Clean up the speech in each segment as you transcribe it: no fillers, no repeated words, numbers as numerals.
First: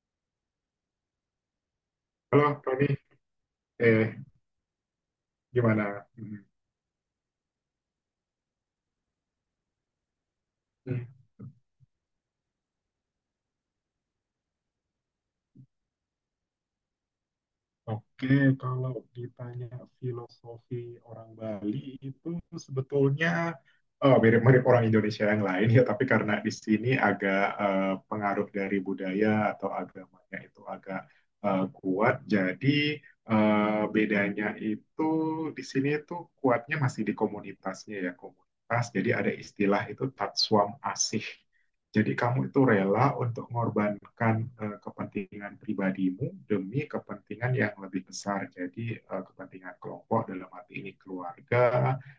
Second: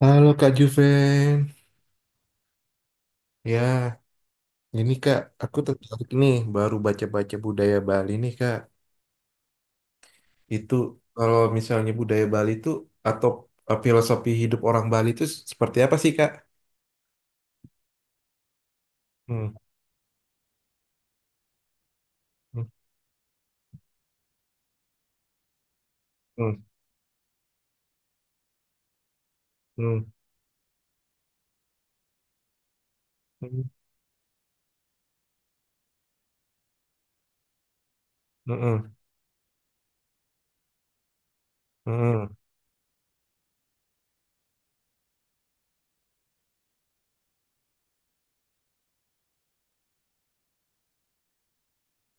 Halo Kak Juven. Halo, Tony. Ya, Eh, ini Kak, aku gimana? tertarik nih Hmm. baru baca-baca budaya Bali nih Kak. Itu Hmm, kalau misalnya budaya Bali itu atau filosofi hidup orang Bali itu seperti apa sih Kak? Oke, kalau Hmm, ditanya filosofi orang Bali itu hmm, sebetulnya. Oh, mirip-mirip orang Indonesia yang lain ya, tapi karena di sini agak pengaruh dari budaya atau hmm, agamanya itu agak kuat, jadi hmm, eh, bedanya itu di sini itu kuatnya masih di komunitasnya ya, komunitas. hmm, Jadi ada istilah itu Tatswam Asih. Jadi hmm, kamu itu rela untuk mengorbankan kepentingan pribadimu demi kepentingan yang lebih besar. Jadi kepentingan kelompok dalam arti ini keluarga,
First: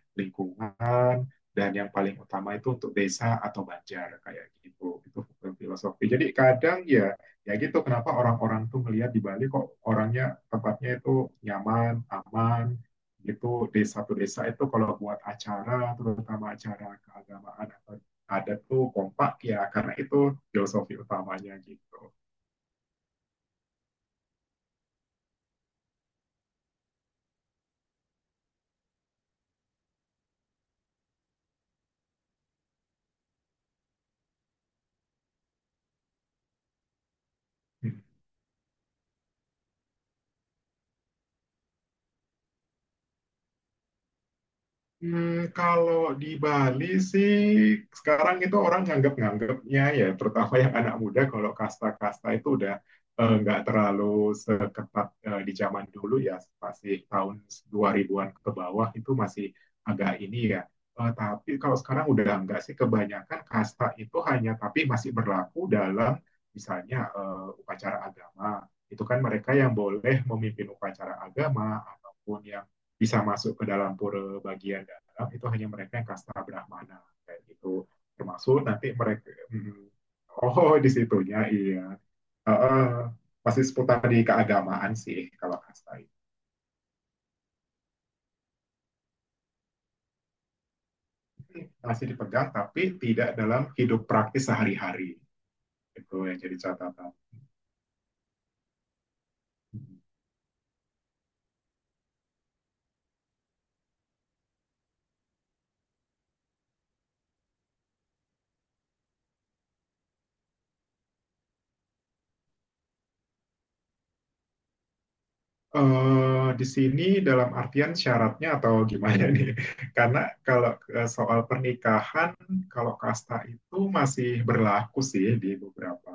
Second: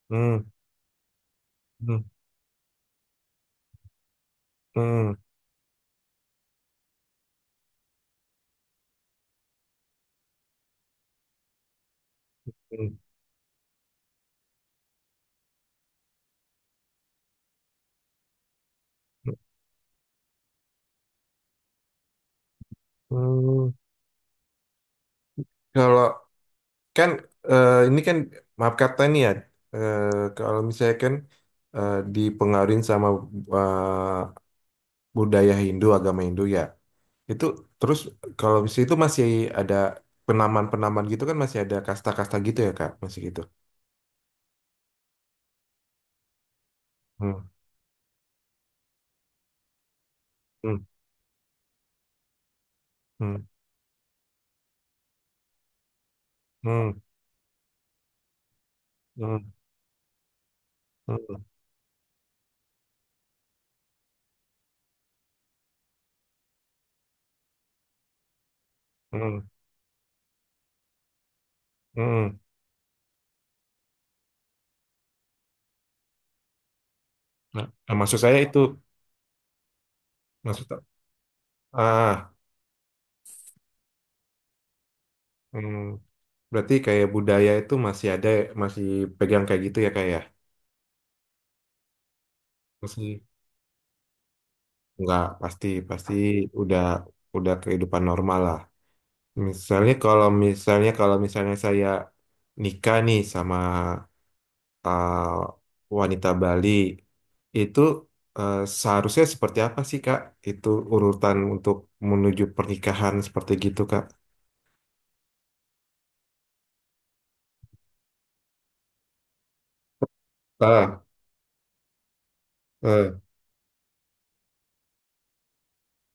hmm, hmm, lingkungan, dan yang hmm, paling utama itu untuk desa atau banjar kayak gitu. hmm, Itu filosofi. Jadi kadang ya ya gitu, kenapa orang-orang tuh melihat di Bali kok orangnya, tempatnya itu nyaman, aman, hmm, gitu. Desa, satu desa itu kalau buat acara, terutama acara keagamaan atau ada tuh, kompak ya, karena itu filosofi utamanya gitu. hmm. Kalau kan ini kan maaf kata nih ya, eh, kalau misalnya kan dipengaruhi sama budaya Hindu, agama Hindu ya. Itu terus Hmm. kalau di situ masih ada penaman-penaman gitu kan masih ada kasta-kasta gitu ya Kak, masih gitu. Kalau di Bali sih Hmm, sekarang itu orang nganggap-nganggapnya ya, terutama yang hmm, anak muda, kalau kasta-kasta itu udah hmm, nggak terlalu seketat di zaman dulu ya, masih hmm, tahun 2000-an ke bawah itu masih hmm, agak ini ya. Eh, hmm, tapi kalau sekarang udah nggak sih kebanyakan, kasta itu hanya tapi masih berlaku dalam misalnya upacara agama, itu kan hmm, mereka yang boleh memimpin upacara agama hmm. ataupun yang bisa masuk ke dalam pura bagian dalam itu hanya mereka yang kasta Brahmana kayak Nah, gitu, nah, maksud saya itu termasuk nanti mereka. hmm, maksud oh di situnya iya. ah, Uh, uh, masih seputar di keagamaan sih kalau hmm, kasta berarti kayak budaya itu masih ada masih pegang kayak gitu ya kayak ya. itu masih dipegang tapi Masih tidak dalam hidup praktis sehari-hari, nggak pasti pasti itu yang jadi udah catatan. udah kehidupan normal lah. Misalnya saya nikah nih sama eh, wanita Bali itu eh, seharusnya seperti apa sih Kak? Itu urutan untuk menuju pernikahan seperti gitu Kak. Di sini dalam artian syaratnya atau gimana nih? Karena kalau Ah, soal pernikahan, kalau eh, kasta itu masih berlaku sih di beberapa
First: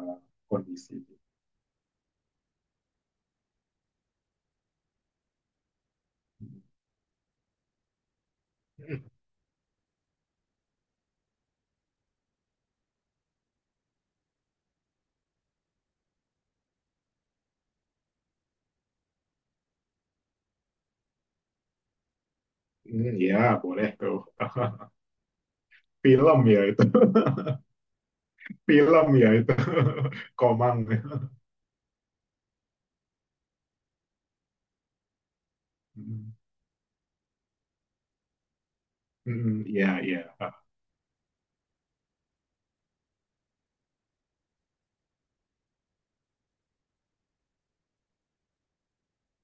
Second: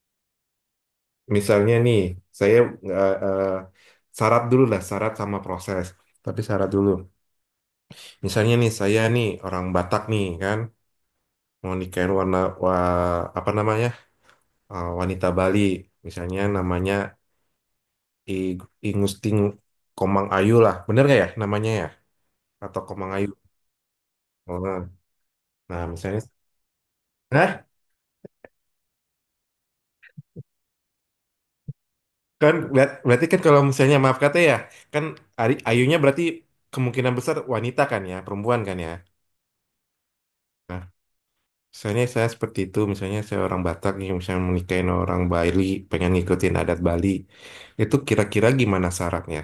kondisi. misalnya nih, saya eh, eh, syarat dulu lah, syarat sama proses. Tapi syarat dulu. Misalnya nih, saya nih orang Batak nih kan, mau nikahin apa namanya wanita Bali, misalnya namanya I- Ingusting Komang Ayu lah, bener gak ya namanya ya? Atau Komang Hmm, Ayu? ya, boleh tuh. Oh, nah, misalnya, Film ya itu. nah Film ya itu. Komang. kan berarti kan kalau misalnya maaf kata ya, kan Ayunya berarti Hmm, kemungkinan besar wanita kan ya, perempuan kan ya. hmm, ya, ya. Nah, misalnya saya seperti itu, misalnya saya orang Batak nih, misalnya menikahin orang Bali, pengen ngikutin adat Bali, itu kira-kira gimana syaratnya?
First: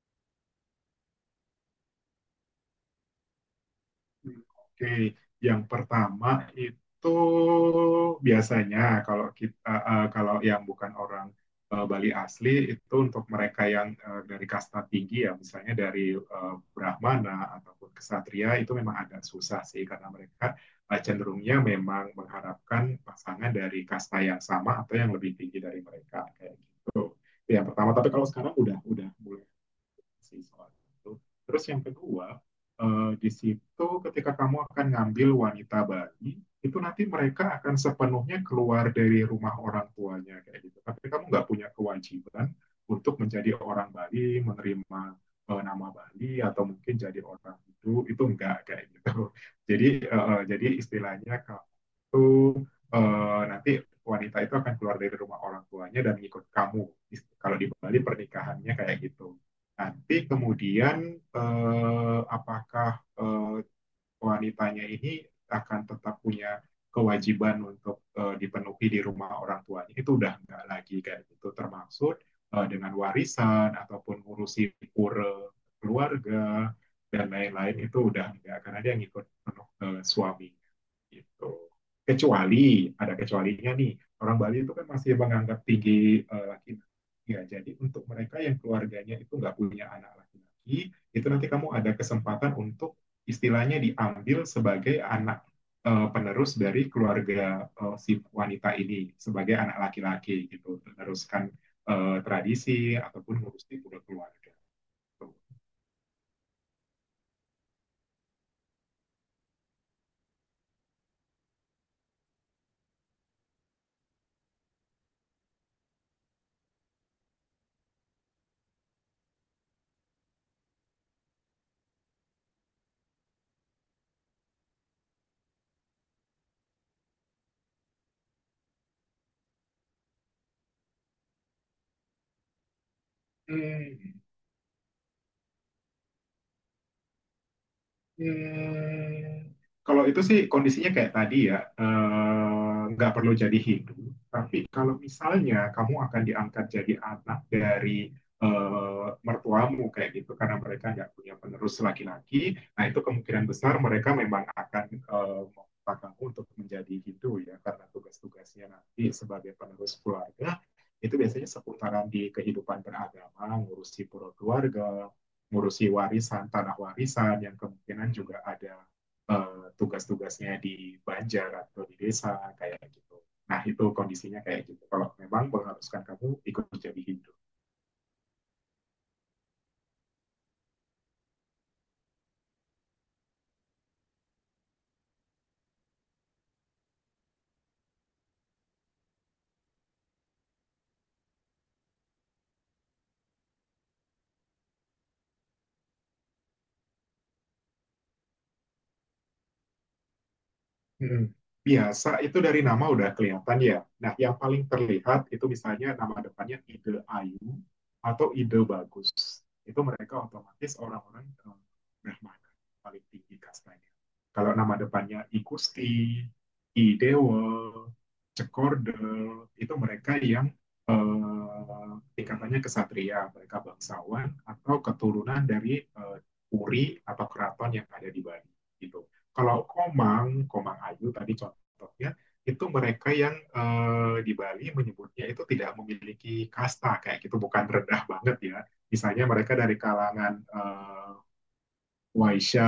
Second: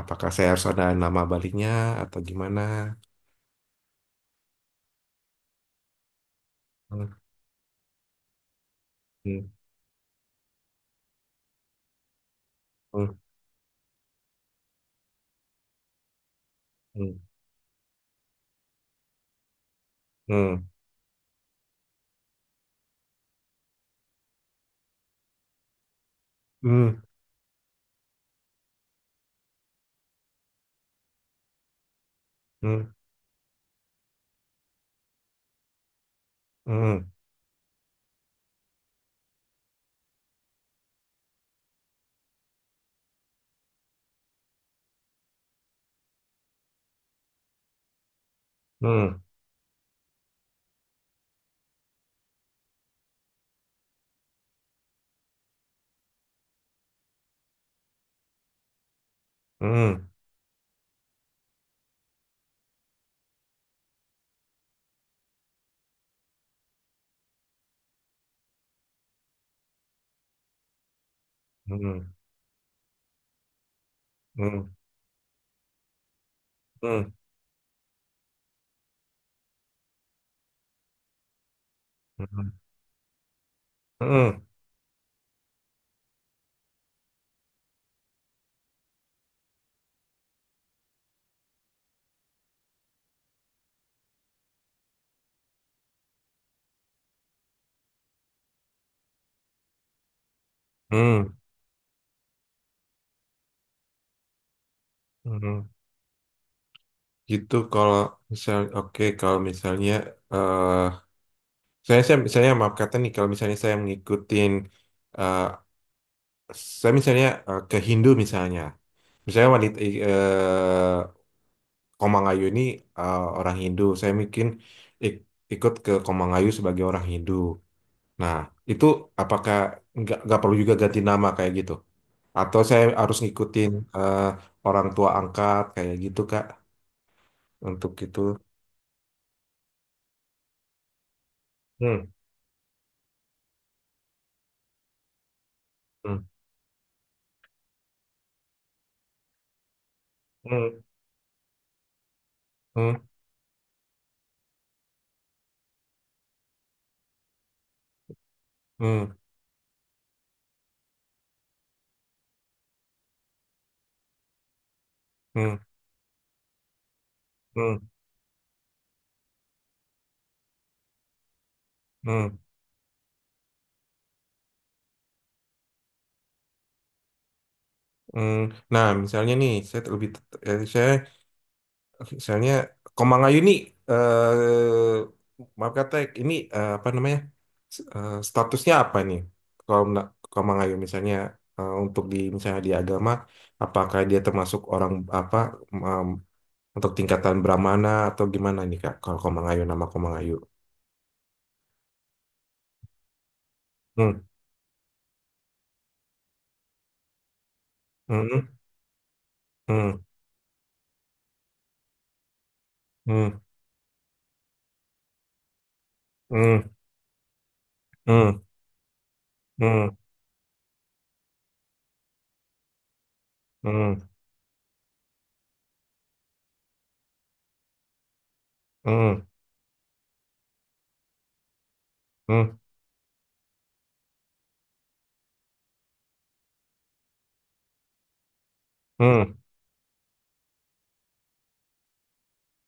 Apakah saya harus ada nama Balinya atau gimana? Oke, yang pertama itu Hmm, biasanya kalau hmm, kita kalau yang bukan orang Bali asli itu, untuk mereka yang dari kasta tinggi ya, misalnya dari hmm, Brahmana ataupun kesatria, itu memang agak susah sih karena mereka hmm, cenderungnya memang mengharapkan pasangan dari kasta yang sama atau yang lebih tinggi dari mereka kayak gitu. Itu yang pertama. Tapi kalau sekarang udah mulai sih soal itu. Terus yang kedua, hmm, di situ ketika kamu akan ngambil wanita bayi, itu nanti hmm, mereka akan sepenuhnya keluar dari rumah orang tuanya kayak gitu. Tapi kamu nggak punya kewajiban untuk menjadi orang Bali, menerima nama Bali, atau mungkin jadi orang itu enggak kayak gitu. hmm, Jadi istilahnya kamu tuh nanti wanita itu akan keluar dari rumah orang tuanya dan ngikut kamu. Kalau di Bali pernikahannya kayak gitu. hmm, Nanti kemudian apakah eh, wanitanya ini akan tetap punya kewajiban untuk dipenuhi di rumah orang tuanya, itu udah nggak lagi kayak gitu, hmm, termaksud dengan warisan ataupun hmm, hmm, ngurusi pura keluarga hmm, dan lain-lain, itu udah nggak, karena dia ngikut penuh suami gitu. hmm, hmm, Kecuali, ada kecualinya nih, hmm, orang hmm, Bali itu kan masih menganggap tinggi laki-laki. Ya, jadi untuk mereka yang keluarganya itu nggak punya anak laki-laki, itu nanti kamu ada kesempatan untuk istilahnya diambil sebagai anak penerus dari keluarga si wanita ini, sebagai anak laki-laki gitu, hmm, meneruskan tradisi ataupun ngurusin keluarga. Gitu. hmm. Gitu kalau oke kalau misalnya eh saya misalnya maaf kata nih kalau misalnya saya mengikutin eh saya misalnya ke Hindu misalnya misalnya wanita eh Komangayu ini orang Hindu saya mungkin ik- ikut ke Komangayu sebagai orang Hindu nah itu apakah nggak perlu juga ganti nama kayak gitu atau saya harus ngikutin Hmm. eh, orang tua angkat kayak gitu Kak untuk itu Hmm, kalau itu sih kondisinya kayak tadi ya, hmm. Nggak perlu jadi Hindu. Tapi kalau misalnya kamu Hmm. akan diangkat jadi anak dari mertuamu kayak gitu, karena Hmm. mereka nggak punya penerus laki-laki, nah itu Hmm. kemungkinan besar mereka memang akan meminta kamu untuk menjadi Hindu ya, karena tugas-tugasnya nanti Hmm, sebagai penerus keluarga itu biasanya seputaran di kehidupan beragama, ngurusi pura keluarga, hmm, ngurusi warisan, tanah warisan, yang hmm, kemungkinan juga ada tugas-tugasnya di Banjar atau di desa hmm, kayak gitu. Nah, itu kondisinya kayak gitu. Kalau memang mengharuskan kamu ikut jadi himpunan. hmm. Nah, misalnya nih, saya lebih, saya, misalnya Komang nih, eh, maaf kata, ini apa namanya, statusnya apa nih? Kalau Komang misalnya untuk di misalnya di agama, apakah dia termasuk orang apa em, untuk tingkatan Brahmana atau gimana nih Kak? Kalau Komang nama Komang Ayu. Mm-mm. Biasa itu dari nama udah kelihatan ya. Nah, Hmm, yang paling terlihat itu misalnya nama depannya ide ayu atau hmm, ide bagus. Itu hmm, mereka otomatis orang-orang Brahmana, paling tinggi hmm, kastanya. Kalau nama depannya I Kusti, hmm, I Dewa, hmm, Cekorde, itu hmm, mereka yang tingkatannya kesatria, mereka hmm, bangsawan atau keturunan dari puri atau keraton yang ada di Bali gitu. hmm, Kalau Komang, Komang Ayu tadi contohnya, hmm. itu mereka yang di Bali menyebutnya itu tidak memiliki kasta kayak gitu, bukan rendah banget ya. Misalnya Hmm. mereka dari kalangan Waisya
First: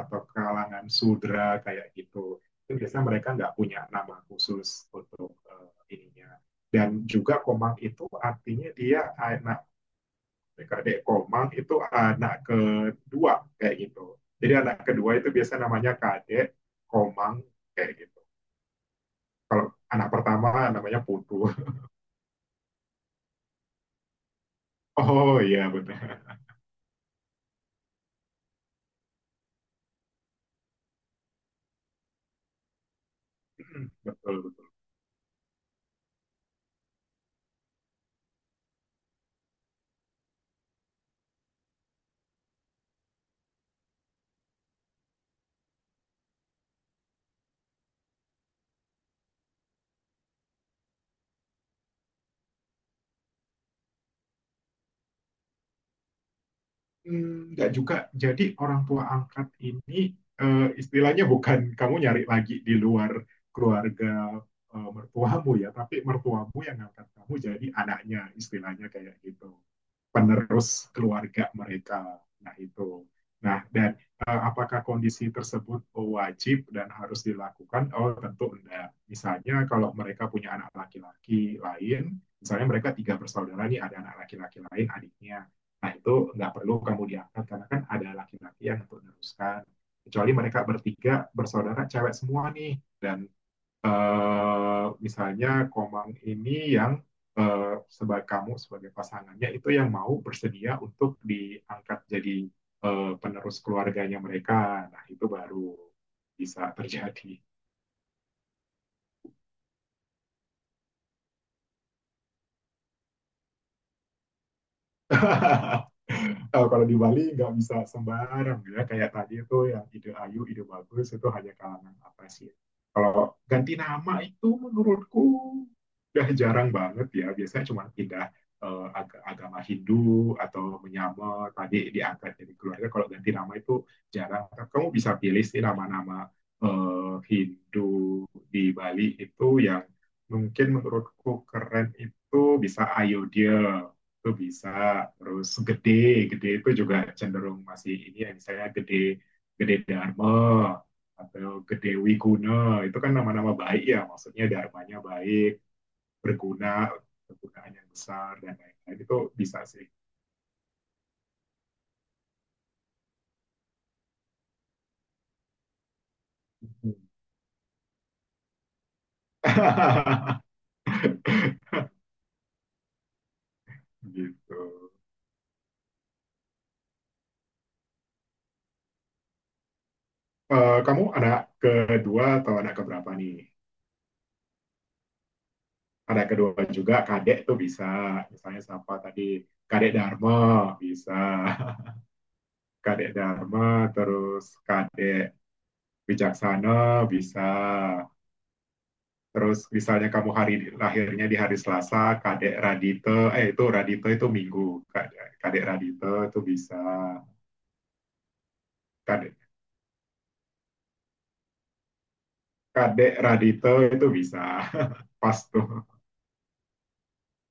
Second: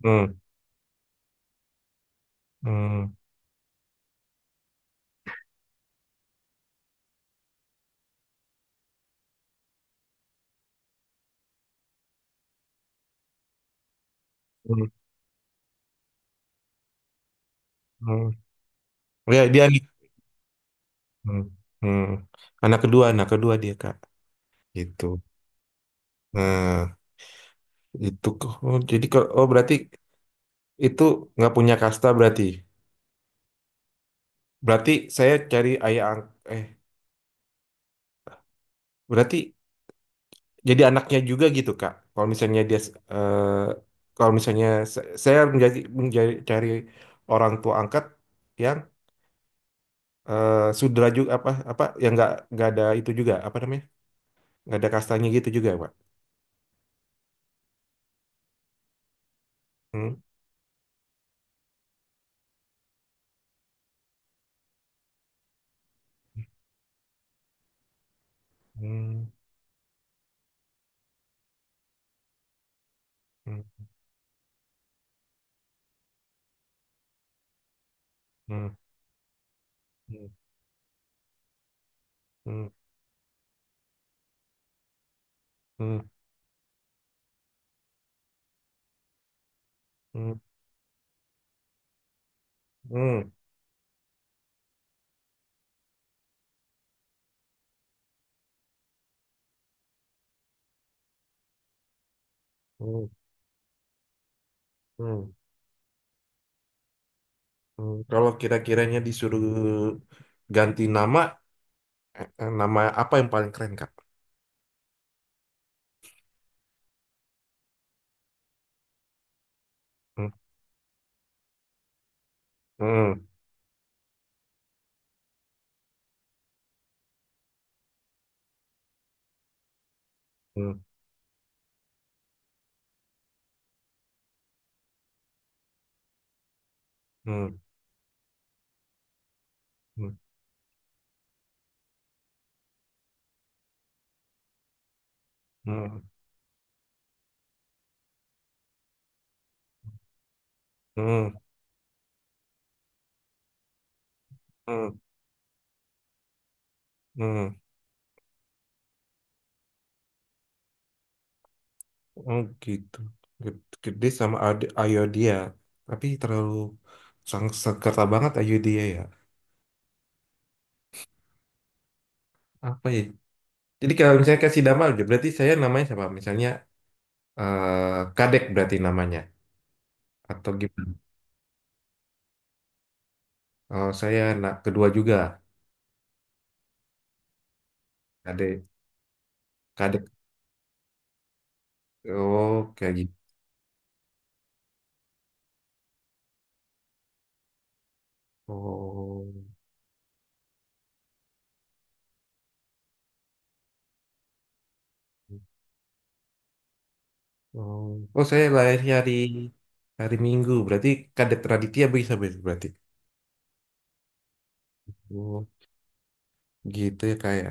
atau Hmm, kalangan Sudra kayak gitu. Itu biasanya hmm, mereka nggak punya nama khusus untuk ininya. Dan juga Komang itu artinya dia adik, Komang itu anak kedua kayak gitu. Jadi anak hmm, kedua itu biasa namanya kadek, Komang kayak gitu. hmm. Ya, Kalau dia nih. anak pertama namanya Putu. Hmm, hmm. Anak kedua dia, Kak. Gitu. Oh, iya, benar. Nah, itu, kok. Oh, jadi kalau berarti itu nggak punya kasta berarti. Betul, betul. Berarti saya cari ayah berarti jadi anaknya juga gitu, Kak. Kalau misalnya dia kalau misalnya saya menjadi menjadi cari orang tua angkat yang sudra juga apa apa yang nggak ada itu juga apa namanya nggak ada kastanya gitu juga, Pak. Enggak juga. Jadi orang tua angkat ini Hmm. Istilahnya bukan kamu nyari lagi di luar keluarga mertuamu ya, tapi mertuamu yang angkat kamu jadi anaknya istilahnya kayak Hmm. gitu, penerus keluarga mereka. Nah, itu. Nah, Hmm, dan apakah kondisi tersebut wajib dan harus dilakukan? Oh, tentu hmm, enggak. Misalnya kalau mereka hmm, punya anak laki-laki lain, misalnya hmm, mereka tiga bersaudara nih, ada anak laki-laki lain, adiknya. Nah, hmm, itu nggak perlu kamu diangkat karena kan ada laki-laki yang untuk meneruskan. Kecuali hmm, mereka bertiga bersaudara cewek semua nih, dan hmm, misalnya Komang ini yang sebagai kamu sebagai pasangannya itu yang mau bersedia untuk diangkat jadi hmm, penerus keluarganya mereka. Nah, itu hmm, baru bisa terjadi. hmm. Kalau kira-kiranya disuruh ganti nama, nama apa yang paling keren, Kak? Kalau di Bali nggak bisa sembarang ya, kayak tadi itu yang ide Hmm, ayu, ide bagus itu hanya kalangan atas ya. hmm, Kalau ganti nama itu menurutku udah jarang banget ya, biasanya cuma pindah agama Hindu atau hmm, menyamar tadi diangkat jadi keluarga. Kalau ganti nama itu jarang, kamu bisa pilih sih nama-nama hmm, Hindu di Bali itu yang hmm, mungkin menurutku keren itu, bisa Ayodhya, itu bisa. Terus gede, hmm, gede itu juga cenderung masih ini ya, misalnya gede, gede Dharma hmm, atau gede Wiguna, itu kan nama-nama baik ya, maksudnya hmm, dharmanya baik, berguna, hmm. kegunaan yang besar dan lain-lain, itu bisa sih. Oh, gitu. Gede sama Ayo dia, tapi terlalu sang sekerta banget Ayo dia ya. Apa ya? Jadi kalau misalnya kasih nama, Gitu. berarti saya namanya siapa? Misalnya Kadek berarti namanya atau Eh, gimana? kamu anak kedua atau anak keberapa nih? Oh, saya anak kedua juga. Anak kedua juga, kadek tuh bisa, misalnya Adik, siapa tadi, kadek kadek. Dharma bisa. Oh, kayak Kadek gitu. Dharma, terus Kadek Wijaksana bisa. Oh, Terus misalnya kamu hari lahirnya di hari Selasa, Kadek Radite, eh itu Radite itu Minggu. Kadek Radite itu bisa. oh, oh, saya lahirnya hari Kadek, hari Minggu. Berarti kadek Raditya bisa berarti. kadek Radite itu bisa. Pas Oh, tuh. gitu ya kayak.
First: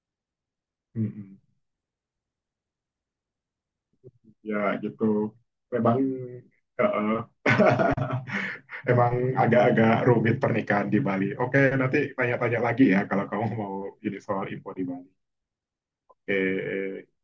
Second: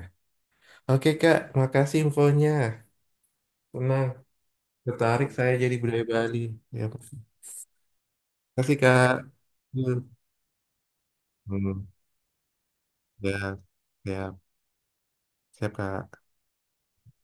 Oke Kak, makasih infonya. Tenang, Ya gitu. tertarik saya jadi Memang budaya Bali. Ya, eh, makasih Kak. emang agak-agak Hmm, rumit pernikahan di Bali. Oke, nanti tanya-tanya lagi ya kalau kamu ya, mau ini ya, soal info di Bali. siap Kak. Oke,